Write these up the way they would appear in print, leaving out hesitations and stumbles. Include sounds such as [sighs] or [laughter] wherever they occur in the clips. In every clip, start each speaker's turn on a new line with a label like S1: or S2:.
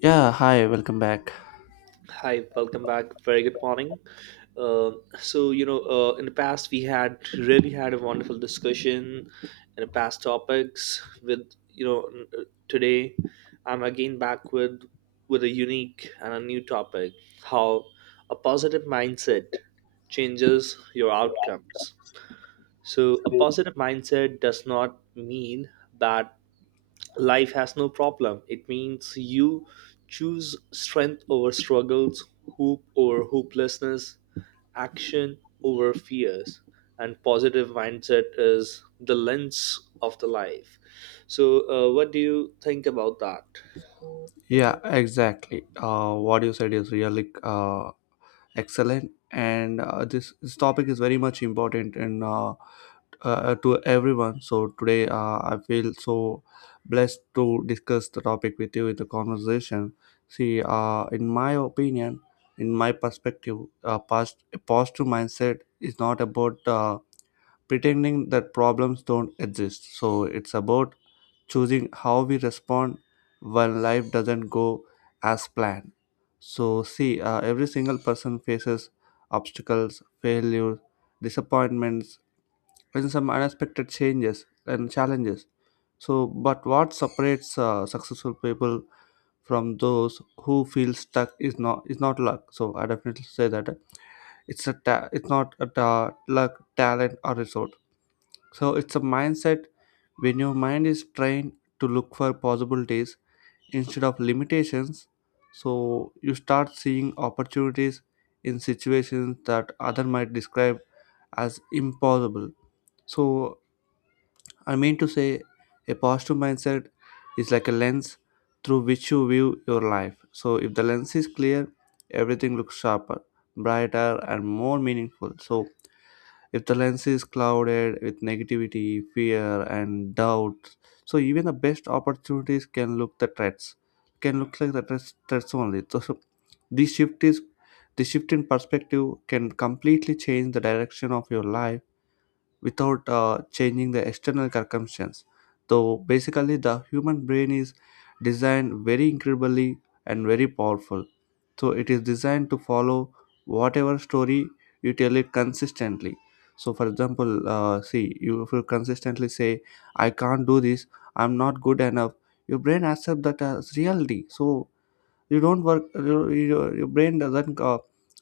S1: Yeah, hi, welcome back.
S2: Hi, welcome back. Very good morning. Uh, in the past, we had really had a wonderful discussion in the past topics. With you know, n- Today I'm again back with a unique and a new topic: how a positive mindset changes your outcomes. So, a positive mindset does not mean that life has no problem, it means you choose strength over struggles, hope over hopelessness, action over fears, and positive mindset is the lens of the life. So what do you think about that?
S1: Yeah, exactly. What you said is really excellent, and this topic is very much important and to everyone. So today, I feel so blessed to discuss the topic with you in the conversation. In my opinion, in my perspective, past a positive mindset is not about pretending that problems don't exist. So it's about choosing how we respond when life doesn't go as planned. So, every single person faces obstacles, failures, disappointments, and some unexpected changes and challenges. So, but what separates successful people from those who feel stuck is not luck. So, I definitely say that it's not a luck, talent, or resort. So it's a mindset when your mind is trained to look for possibilities instead of limitations. So you start seeing opportunities in situations that other might describe as impossible. So I mean to say a positive mindset is like a lens through which you view your life. So if the lens is clear, everything looks sharper, brighter and more meaningful. So if the lens is clouded with negativity, fear, and doubt, so even the best opportunities can look the threats, can look like the threats only. So this shift is the shift in perspective can completely change the direction of your life without changing the external circumstance. So basically, the human brain is designed very incredibly and very powerful. So it is designed to follow whatever story you tell it consistently. So, for example, you if you consistently say, "I can't do this," "I'm not good enough," your brain accepts that as reality. So you don't work. Your brain doesn't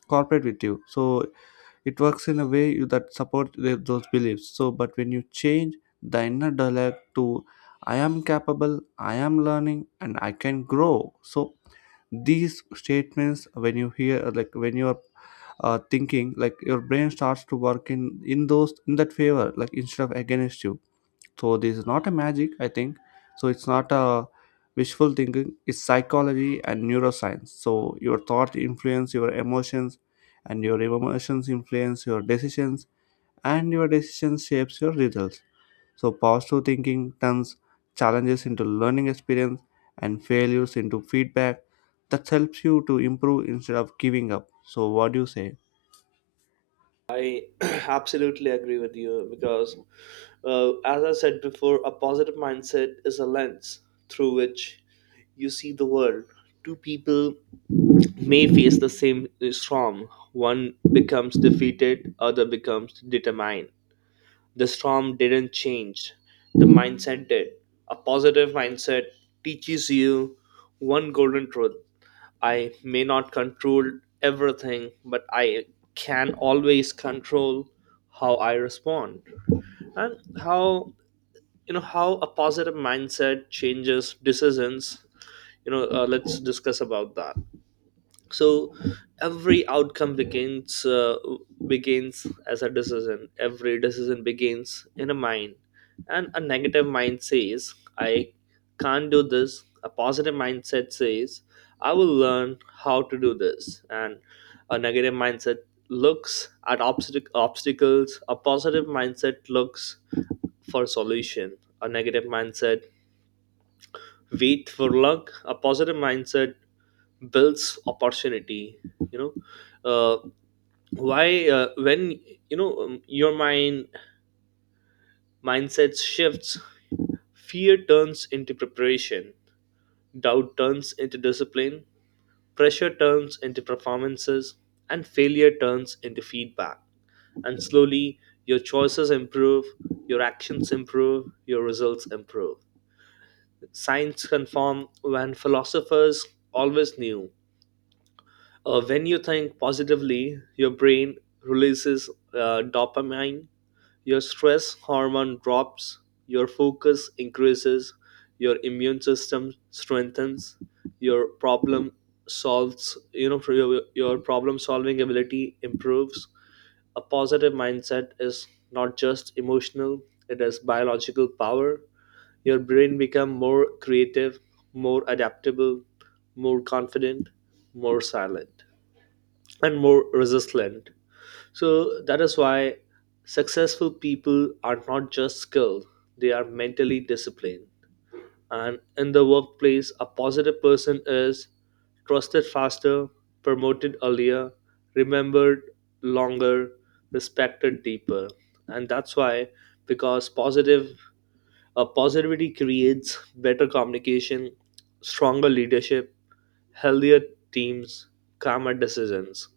S1: cooperate with you. So it works in a way that supports those beliefs, so but when you change the inner dialogue to I am capable, I am learning and I can grow. So these statements, when you hear, like when you are thinking, like your brain starts to work in those in that favor, like instead of against you. So this is not a magic, I think. So it's not a wishful thinking, it's psychology and neuroscience. So your thoughts influence your emotions and your emotions influence your decisions and your decisions shapes your results. So positive thinking turns challenges into learning experience and failures into feedback that helps you to improve instead of giving up. So what do you say?
S2: I [clears throat] absolutely agree with you because, as I said before, a positive mindset is a lens through which you see the world. Two people may face the same storm. One becomes defeated, other becomes determined. The storm didn't change, the mindset did. A positive mindset teaches you one golden truth: I may not control everything, but I can always control how I respond. And how, you know, how a positive mindset changes decisions, let's discuss about that. So every outcome begins begins as a decision every decision begins in a mind. And a negative mind says I can't do this, a positive mindset says I will learn how to do this. And a negative mindset looks at obstacles, a positive mindset looks for solution. A negative mindset wait for luck, a positive mindset builds opportunity. You know uh, why when you know your mindset shifts, fear turns into preparation, doubt turns into discipline, pressure turns into performances, and failure turns into feedback. And slowly your choices improve, your actions improve, your results improve. Science confirm when philosophers always knew. When you think positively, your brain releases, dopamine, your stress hormone drops, your focus increases, your immune system strengthens, your problem solves, your problem solving ability improves. A positive mindset is not just emotional, it is biological power. Your brain become more creative, more adaptable, more confident, more silent and more resilient. So that is why successful people are not just skilled, they are mentally disciplined. And in the workplace, a positive person is trusted faster, promoted earlier, remembered longer, respected deeper. And that's why, because positive positivity creates better communication, stronger leadership, healthier teams, calmer decisions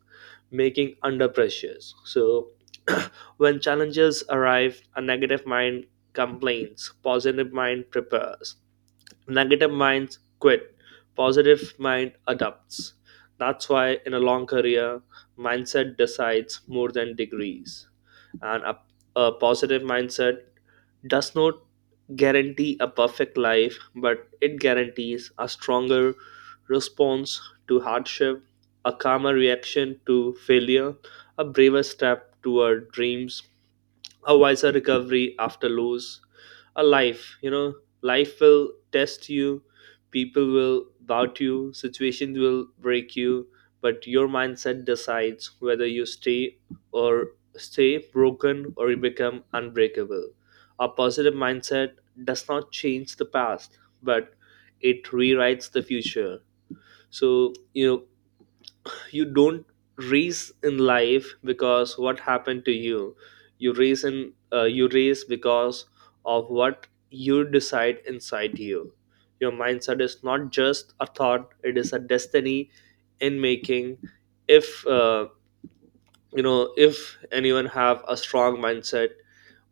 S2: making under pressures. So [clears throat] when challenges arrive, a negative mind complains, positive mind prepares. Negative minds quit, positive mind adopts. That's why in a long career, mindset decides more than degrees. And a, a positive mindset does not guarantee a perfect life, but it guarantees a stronger response to hardship, a calmer reaction to failure, a braver step toward dreams, a wiser recovery after loss. A life will test you, people will doubt you, situations will break you, but your mindset decides whether you or stay broken or you become unbreakable. A positive mindset does not change the past, but it rewrites the future. So, you know, you don't race in life because what happened to you, you race in you race because of what you decide inside you. Your mindset is not just a thought, it is a destiny in making. If uh, you know if anyone have a strong mindset,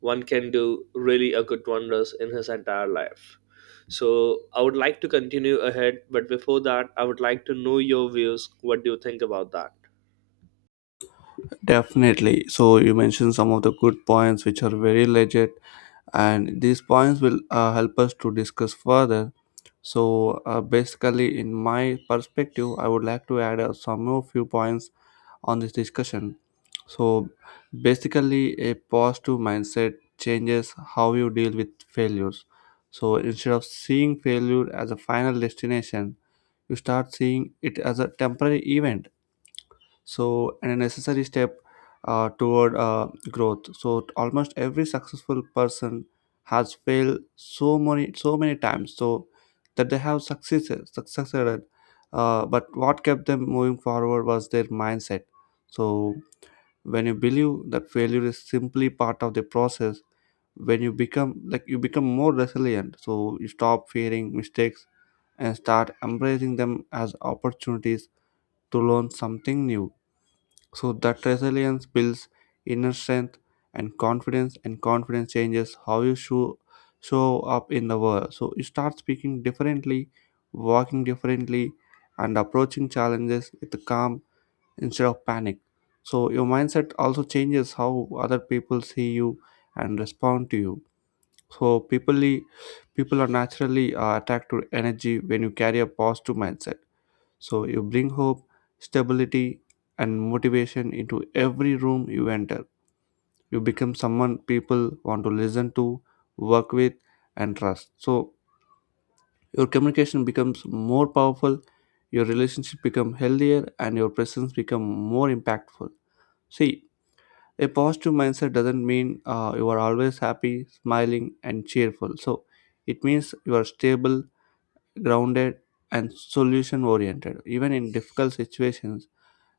S2: one can do really a good wonders in his entire life. So I would like to continue ahead, but before that I would like to know your views. What do you think about that?
S1: Definitely. So you mentioned some of the good points which are very legit, and these points will help us to discuss further. So basically, in my perspective, I would like to add some more few points on this discussion. So basically, a positive mindset changes how you deal with failures. So instead of seeing failure as a final destination, you start seeing it as a temporary event, so and a necessary step toward growth. So almost every successful person has failed so many times, so that they have succeeded, but what kept them moving forward was their mindset. So when you believe that failure is simply part of the process, when you become, like you become more resilient, so you stop fearing mistakes and start embracing them as opportunities to learn something new. So that resilience builds inner strength and confidence changes how you show up in the world. So you start speaking differently, walking differently, and approaching challenges with calm instead of panic. So your mindset also changes how other people see you and respond to you. So people are naturally attracted to energy. When you carry a positive mindset, so you bring hope, stability, and motivation into every room you enter. You become someone people want to listen to, work with, and trust. So your communication becomes more powerful, your relationship become healthier, and your presence become more impactful. See, a positive mindset doesn't mean you are always happy, smiling, and cheerful. So it means you are stable, grounded, and solution oriented. Even in difficult situations,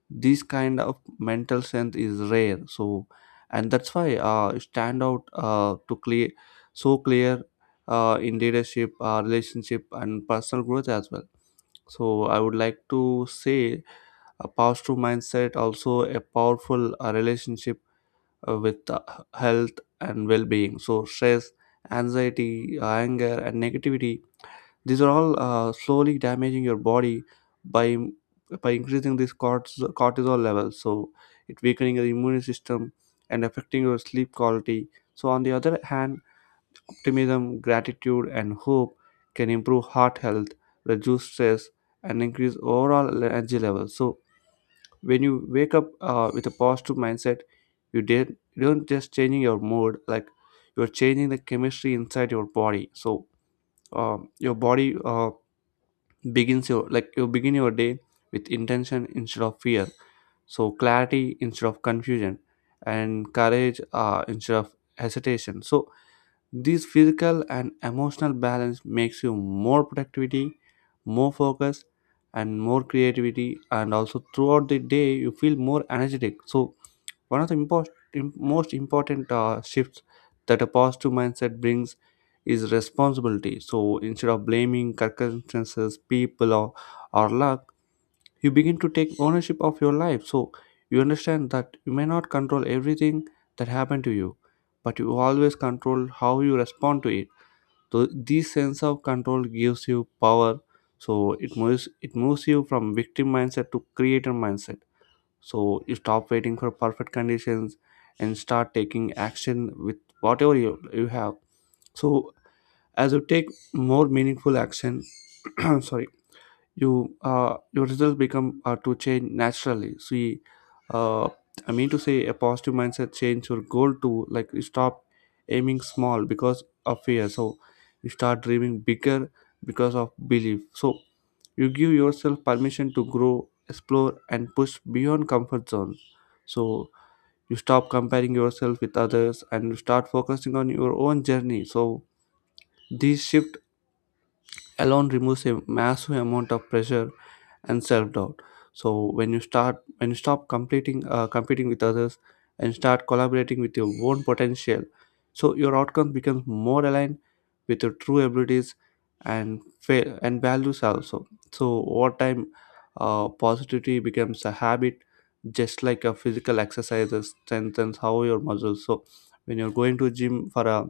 S1: this kind of mental strength is rare, so and that's why you stand out to clear so clear in leadership, relationship and personal growth as well. So I would like to say a positive mindset also a powerful relationship with health and well-being. So stress, anxiety, anger and negativity, these are all slowly damaging your body by by increasing this cortisol levels. So it weakening your immune system and affecting your sleep quality. So on the other hand, optimism, gratitude, and hope can improve heart health, reduce stress, and increase overall energy levels. So when you wake up with a positive mindset, you did you don't just changing your mood, like you're changing the chemistry inside your body. So your body. Begins your, like you begin your day with intention instead of fear, so clarity instead of confusion and courage instead of hesitation. So this physical and emotional balance makes you more productivity, more focus and more creativity, and also throughout the day you feel more energetic. So one of the most important shifts that a positive mindset brings is responsibility. So instead of blaming circumstances, people, or luck, you begin to take ownership of your life. So you understand that you may not control everything that happened to you, but you always control how you respond to it. So this sense of control gives you power. So it moves you from victim mindset to creator mindset. So you stop waiting for perfect conditions and start taking action with whatever you have. So as you take more meaningful action, [clears throat] sorry, you your results become to change naturally. See, uh, I mean to say a positive mindset change your goal to, like you stop aiming small because of fear, so you start dreaming bigger because of belief. So you give yourself permission to grow, explore and push beyond comfort zone. So you stop comparing yourself with others and you start focusing on your own journey. So this shift alone removes a massive amount of pressure and self-doubt. So when you start when you stop completing competing with others and start collaborating with your own potential, so your outcome becomes more aligned with your true abilities and and values also. So over time, positivity becomes a habit, just like a physical exercise strengthens how your muscles. So when you're going to gym for a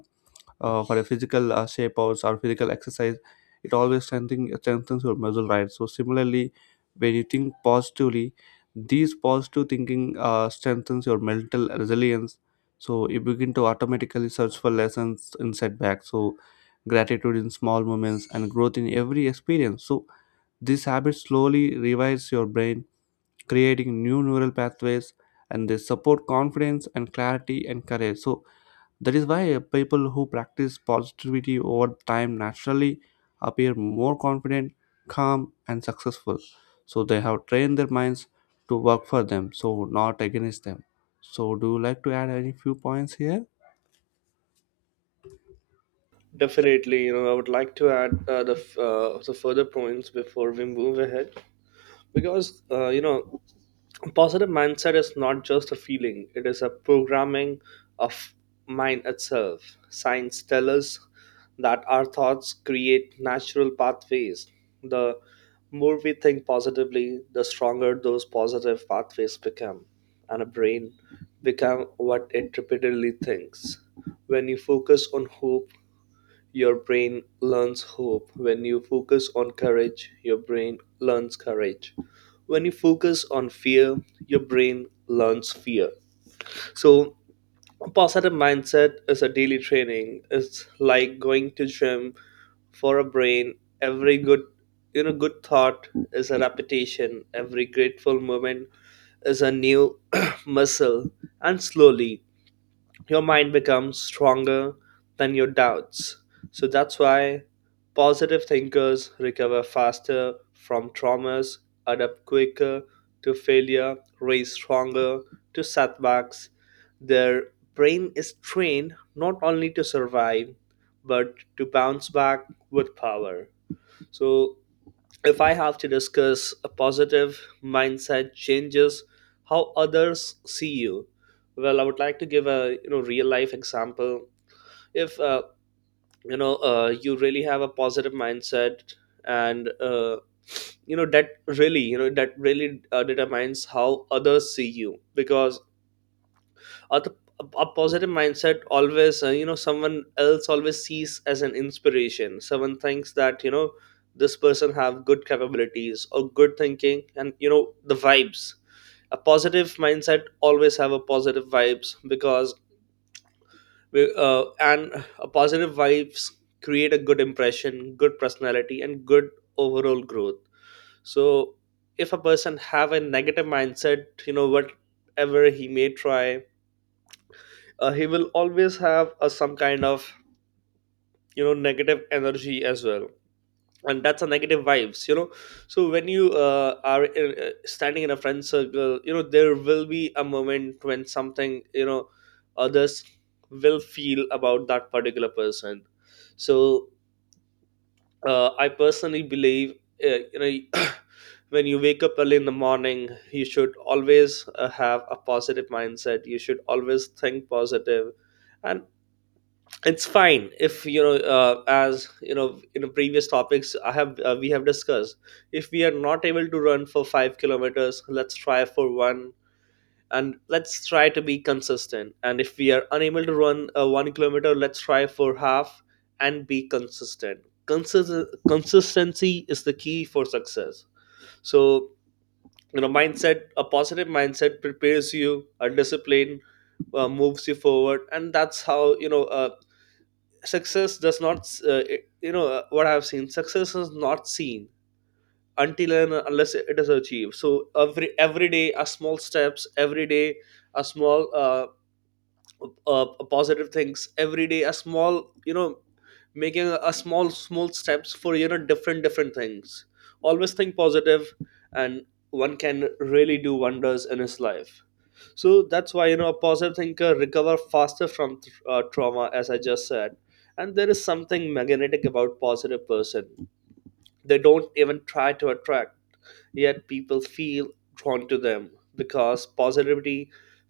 S1: for a physical shape outs or physical exercise, it always strengthens your muscle, right? So similarly, when you think positively, these positive thinking strengthens your mental resilience. So you begin to automatically search for lessons in setbacks, so gratitude in small moments and growth in every experience. So this habit slowly revives your brain, creating new neural pathways, and they support confidence and clarity and courage. So that is why people who practice positivity over time naturally appear more confident, calm, and successful. So they have trained their minds to work for them, so not against them. So, do you like to add any few points here?
S2: Definitely, you know, I would like to add the further points before we move ahead, because, you know, positive mindset is not just a feeling; it is a programming of mind itself. Science tells us that our thoughts create natural pathways. The more we think positively, the stronger those positive pathways become, and a brain become what it repeatedly thinks. When you focus on hope, your brain learns hope. When you focus on courage, your brain learns courage. When you focus on fear, your brain learns fear. So a positive mindset is a daily training. It's like going to gym for a brain. Every good you know good thought is a repetition. Every grateful moment is a new [clears throat] muscle, and slowly your mind becomes stronger than your doubts. So that's why positive thinkers recover faster from traumas, adapt quicker to failure, raise stronger to setbacks. Their brain is trained not only to survive but to bounce back with power. So if I have to discuss a positive mindset changes how others see you, well, I would like to give a, you know, real life example. If you know you really have a positive mindset, and, you know, that really determines how others see you. Because uh, the, a positive mindset always, you know, someone else always sees as an inspiration. Someone thinks that, you know, this person have good capabilities or good thinking. And, you know, the vibes, a positive mindset always have a positive vibes. Because we, and a positive vibes create a good impression, good personality, and good overall growth. So if a person have a negative mindset, you know, whatever he may try, he will always have a some kind of, you know, negative energy as well, and that's a negative vibes, you know. So when you are in, standing in a friend circle, you know, there will be a moment when something, you know, others will feel about that particular person. So, I personally believe, uh, you know [coughs] [clears throat] when you wake up early in the morning, you should always have a positive mindset, you should always think positive. And it's fine if, as you know, in the previous topics I have we have discussed, if we are not able to run for 5 kilometers, let's try for 1, and let's try to be consistent. And if we are unable to run 1 kilometer, let's try for half and be consistent. Consistency is the key for success. So, you know, mindset a positive mindset prepares you, a discipline moves you forward. And that's how, you know, success does not it- you know what I've seen, success is not seen until and unless it is achieved. So every day are small steps, every day are small uh positive things, every day are small, you know, making a small small steps for, you know, different different things. Always think positive, and one can really do wonders in his life. So that's why, you know, a positive thinker recover faster from trauma, as I just said. And there is something magnetic about positive person. They don't even try to attract, yet people feel drawn to them, because positivity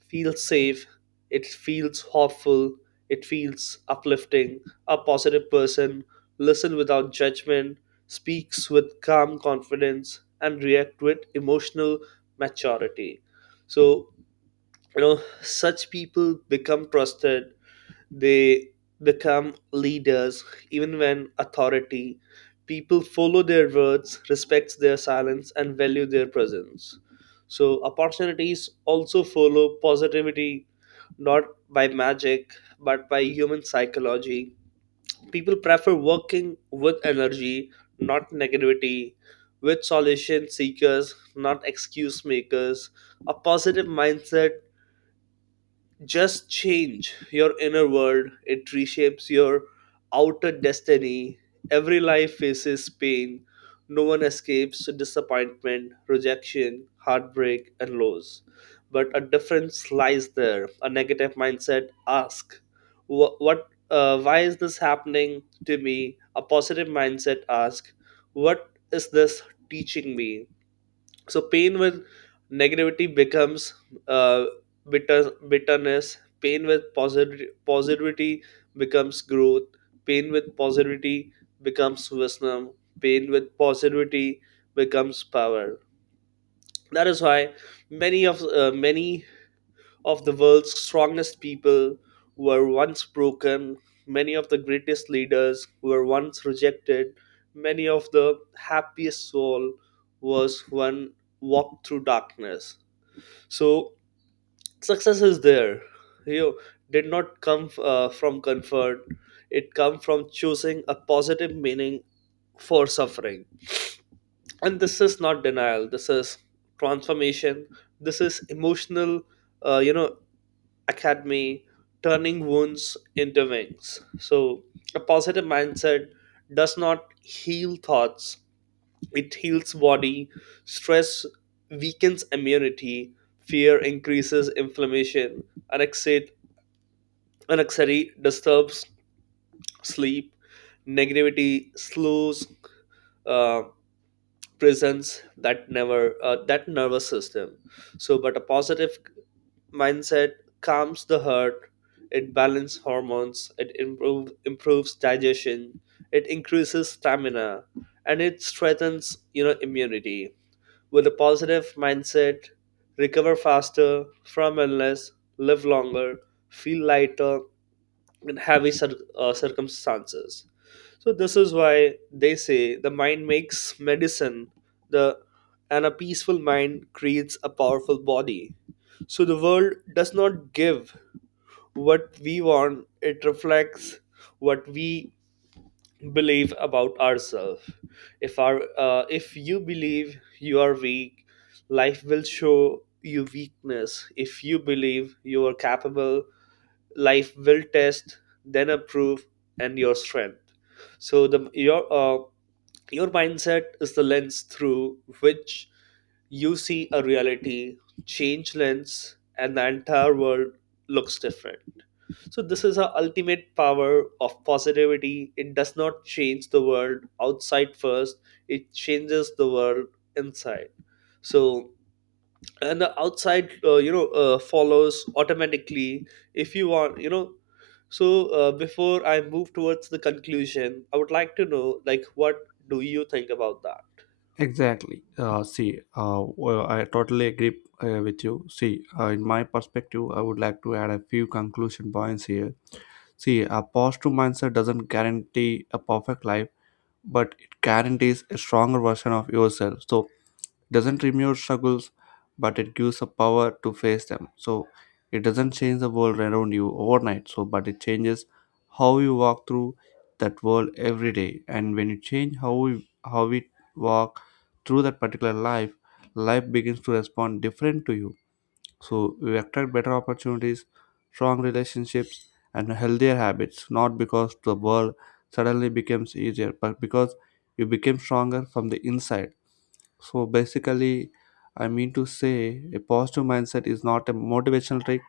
S2: feels safe, it feels hopeful, it feels uplifting. A positive person listen without judgment, speaks with calm confidence, and react with emotional maturity. So, you know, such people become trusted, they become leaders. Even when authority, people follow their words, respect their silence, and value their presence. So opportunities also follow positivity, not by magic, but by human psychology. People prefer working with energy, not negativity, with solution seekers, not excuse makers. A positive mindset just change your inner world, it reshapes your outer destiny. Every life faces pain, no one escapes disappointment, rejection, heartbreak and loss. But a difference lies there: a negative mindset ask, "Wh- what why is this happening to me?" A positive mindset ask, what is this teaching me? So pain with negativity becomes uh, bitterness, pain with positivity becomes growth, pain with positivity becomes wisdom, pain with positivity becomes power. That is why many of the world's strongest people were once broken. Many of the greatest leaders were once rejected. Many of the happiest soul was one walked through darkness. So success is there, you know, did not come from comfort. It come from choosing a positive meaning for suffering. And this is not denial. This is transformation. This is emotional, uh, you know, academy, turning wounds into wings. So, a positive mindset does not heal thoughts, it heals body. Stress weakens immunity, fear increases inflammation, anxiety, anxiety disturbs sleep, negativity slows uh, presence, that never that nervous system. So, but a positive mindset calms the heart, it balances hormones, improves digestion, it increases stamina, and it strengthens, you know, immunity. With a positive mindset, recover faster from illness, live longer, feel lighter, in heavy circumstances. So this is why they say the mind makes medicine, the and a peaceful mind creates a powerful body. So the world does not give what we want; it reflects what we believe about ourselves. If you believe you are weak, life will show you weakness. If you believe you are capable, life will test then approve and your strength. So the your mindset is the lens through which you see a reality. Change lens, and the entire world looks different. So this is our ultimate power of positivity: it does not change the world outside first, it changes the world inside. So, and the outside, follows automatically, if you want, you know. So, before I move towards the conclusion, I would like to know, like, what do you think about that?
S1: Exactly. Well, I totally agree with you. In my perspective, I would like to add a few conclusion points here. See, a positive mindset doesn't guarantee a perfect life, but it guarantees a stronger version of yourself. So, doesn't remove struggles, but it gives a power to face them. So it doesn't change the world around you overnight. So but it changes how you walk through that world every day. And when you change how we walk through that particular life, life begins to respond different to you. So you attract better opportunities, strong relationships, and healthier habits. Not because the world suddenly becomes easier, but because you became stronger from the inside. So basically, I mean to say a positive mindset is not a motivational trick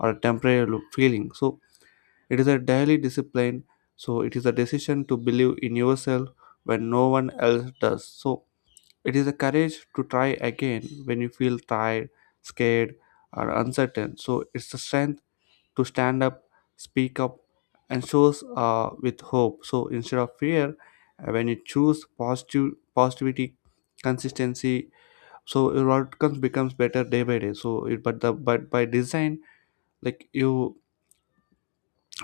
S1: or a temporary look feeling. So it is a daily discipline. So it is a decision to believe in yourself when no one else does. So it is a courage to try again when you feel tired, scared, or uncertain. So it's the strength to stand up, speak up, and shows with hope. So instead of fear, when you choose positive positivity, consistency, so your outcomes becomes better day by day. So it, but by design, like you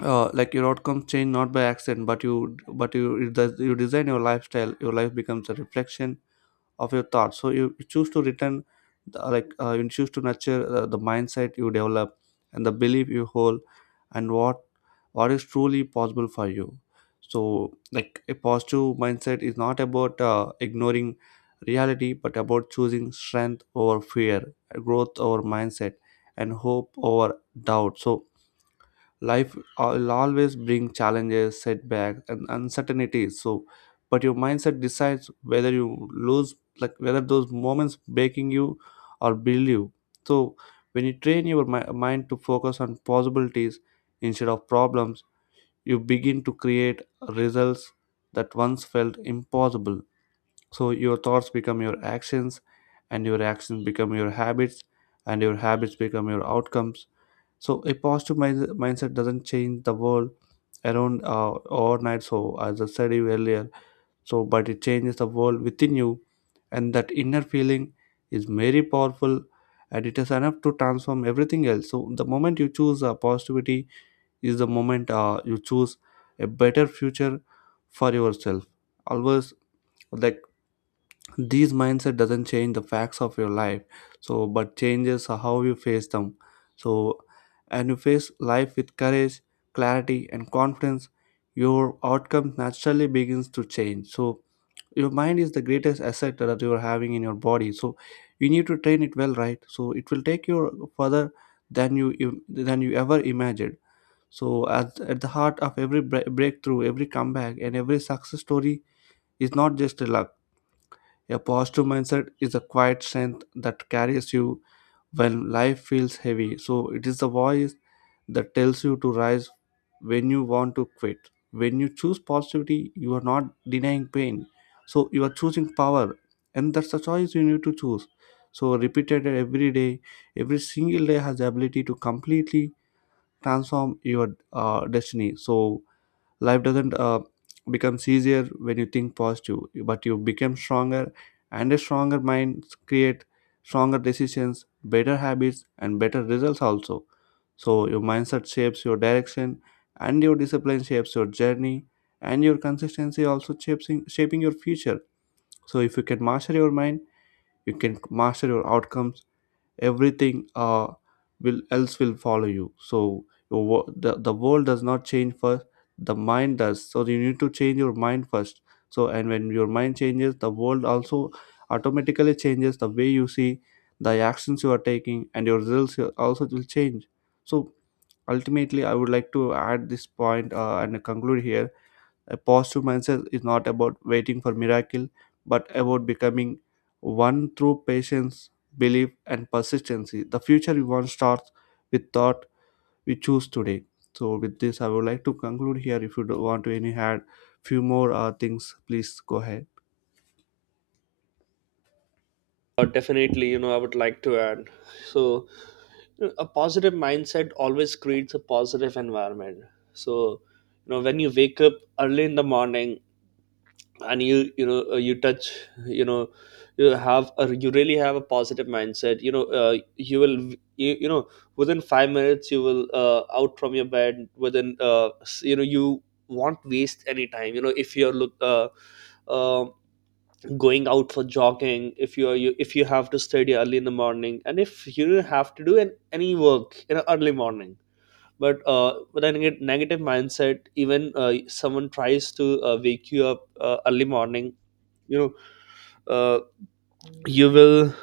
S1: like your outcomes change not by accident, but you it does you design your lifestyle. Your life becomes a reflection of your thoughts. So you choose to return you choose to nurture the mindset you develop and the belief you hold and what is truly possible for you. So like a positive mindset is not about ignoring reality, but about choosing strength over fear, growth over mindset, and hope over doubt. So life will always bring challenges, setbacks, and uncertainties. But your mindset decides whether you lose, like whether those moments breaking you or build you. So when you train your mind to focus on possibilities instead of problems, you begin to create results that once felt impossible. So your thoughts become your actions, and your actions become your habits, and your habits become your outcomes. So a positive mindset doesn't change the world around overnight. So as I said you earlier, but it changes the world within you, and that inner feeling is very powerful, and it is enough to transform everything else. So the moment you choose positivity is the moment you choose a better future for yourself. Always, like, these mindset doesn't change the facts of your life, but changes how you face them. So, and you face life with courage, clarity, and confidence. Your outcome naturally begins to change. So your mind is the greatest asset that you are having in your body. So you need to train it well, right? So it will take you further than you than you ever imagined. So at the heart of every breakthrough, every comeback, and every success story is not just a luck. A positive mindset is a quiet strength that carries you when life feels heavy. So it is the voice that tells you to rise when you want to quit. When you choose positivity, you are not denying pain. So you are choosing power, and that's the choice you need to choose. So repeated every day, every single day has the ability to completely transform your destiny. So life doesn't becomes easier when you think positive, but you become stronger, and a stronger mind create stronger decisions, better habits, and better results also. So your mindset shapes your direction, and your discipline shapes your journey, and your consistency also shaping your future. So if you can master your mind, you can master your outcomes. Everything will else will follow you. So your, the world does not change first, the mind does. So you need to change your mind first. So and when your mind changes, the world also automatically changes, the way you see, the actions you are taking, and your results also will change. So ultimately I would like to add this point and conclude here. A positive mindset is not about waiting for miracle, but about becoming one through patience, belief, and persistency. The future we want starts with thought we choose today. So, with this, I would like to conclude here. If you do want to any add few more things, please go ahead.
S2: Definitely, you know, I would like to add. So, you know, a positive mindset always creates a positive environment. So, you know, when you wake up early in the morning, and you know you have a, you really have a positive mindset, you know, you, you know within 5 minutes you will out from your bed. Within s- you know You won't waste any time, you know, if you're look uh, going out for jogging, if you have to study early in the morning, and if you don't have to do an, any work in an early morning. But with a negative mindset, even someone tries to wake you up early morning, you know, uh, you will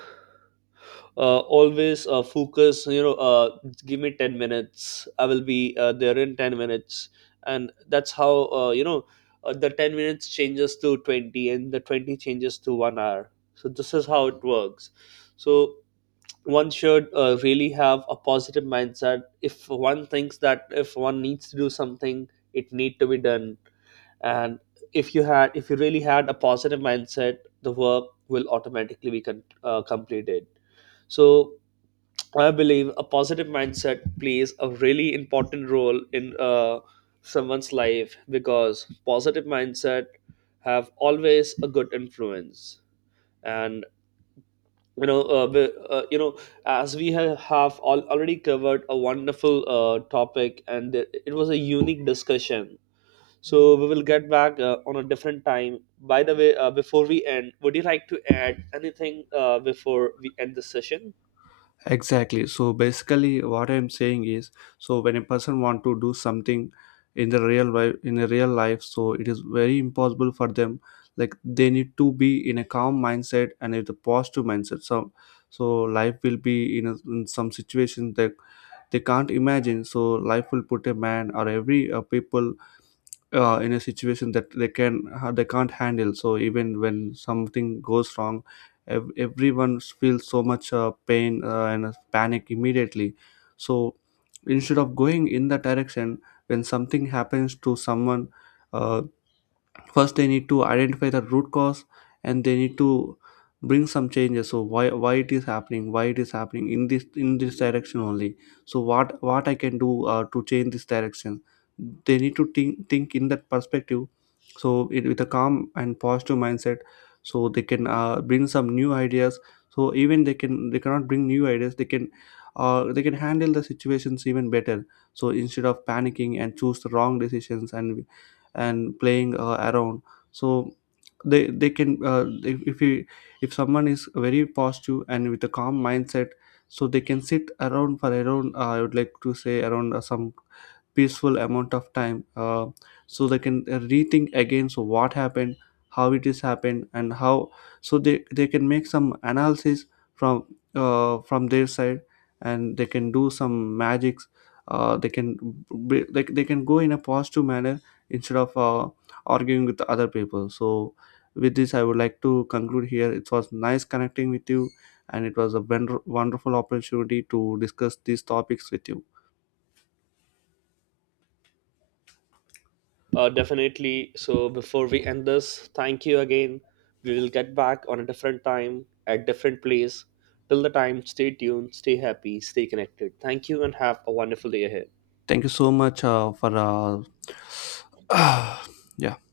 S2: always focus, you know, give me 10 minutes, I will be there in 10 minutes. And that's how, the 10 minutes changes to 20, and the 20 changes to 1 hour. So this is how it works. So one should really have a positive mindset. If one thinks that if one needs to do something, it need to be done. And if you really had a positive mindset, the work will automatically be completed. So I believe a positive mindset plays a really important role in, someone's life, because positive mindset have always a good influence. And, you know, as we have all already covered a wonderful topic, and it was a unique discussion. So we will get back on a different time. By the way, before we end, would you like to add anything before we end the session?
S1: Exactly. So basically, what I'm saying is, so when a person want to do something in the real life, in a real life, so it is very impossible for them. Like they need to be in a calm mindset and with a positive mindset. So, so life will be in, a, in some situations that they can't imagine. So life will put a man or every people in a situation that they can they can't handle. So even when something goes wrong, everyone feels so much pain and panic immediately. So instead of going in that direction when something happens to someone, uh, first they need to identify the root cause, and they need to bring some changes. So why it is happening, why it is happening in this direction only. So what I can do to change this direction. They need to think in that perspective. So it, with a calm and positive mindset, so they can bring some new ideas. So even they can, they cannot bring new ideas, they can handle the situations even better. So instead of panicking and choose the wrong decisions and playing around, so they can if, you, if someone is very positive and with a calm mindset, so they can sit around for around I would like to say around some peaceful amount of time, so they can rethink again. So what happened, how it is happened, and how. So they can make some analysis from from their side, and they can do some magics. They can they can go in a positive manner instead of arguing with the other people. So with this I would like to conclude here. It was nice connecting with you, and it was a wonderful opportunity to discuss these topics with you.
S2: Definitely. So before we end this, thank you again. We will get back on a different time at different place. Till the time, stay tuned, stay happy, stay connected. Thank you, and have a wonderful day ahead.
S1: Thank you so much for uh, [sighs] yeah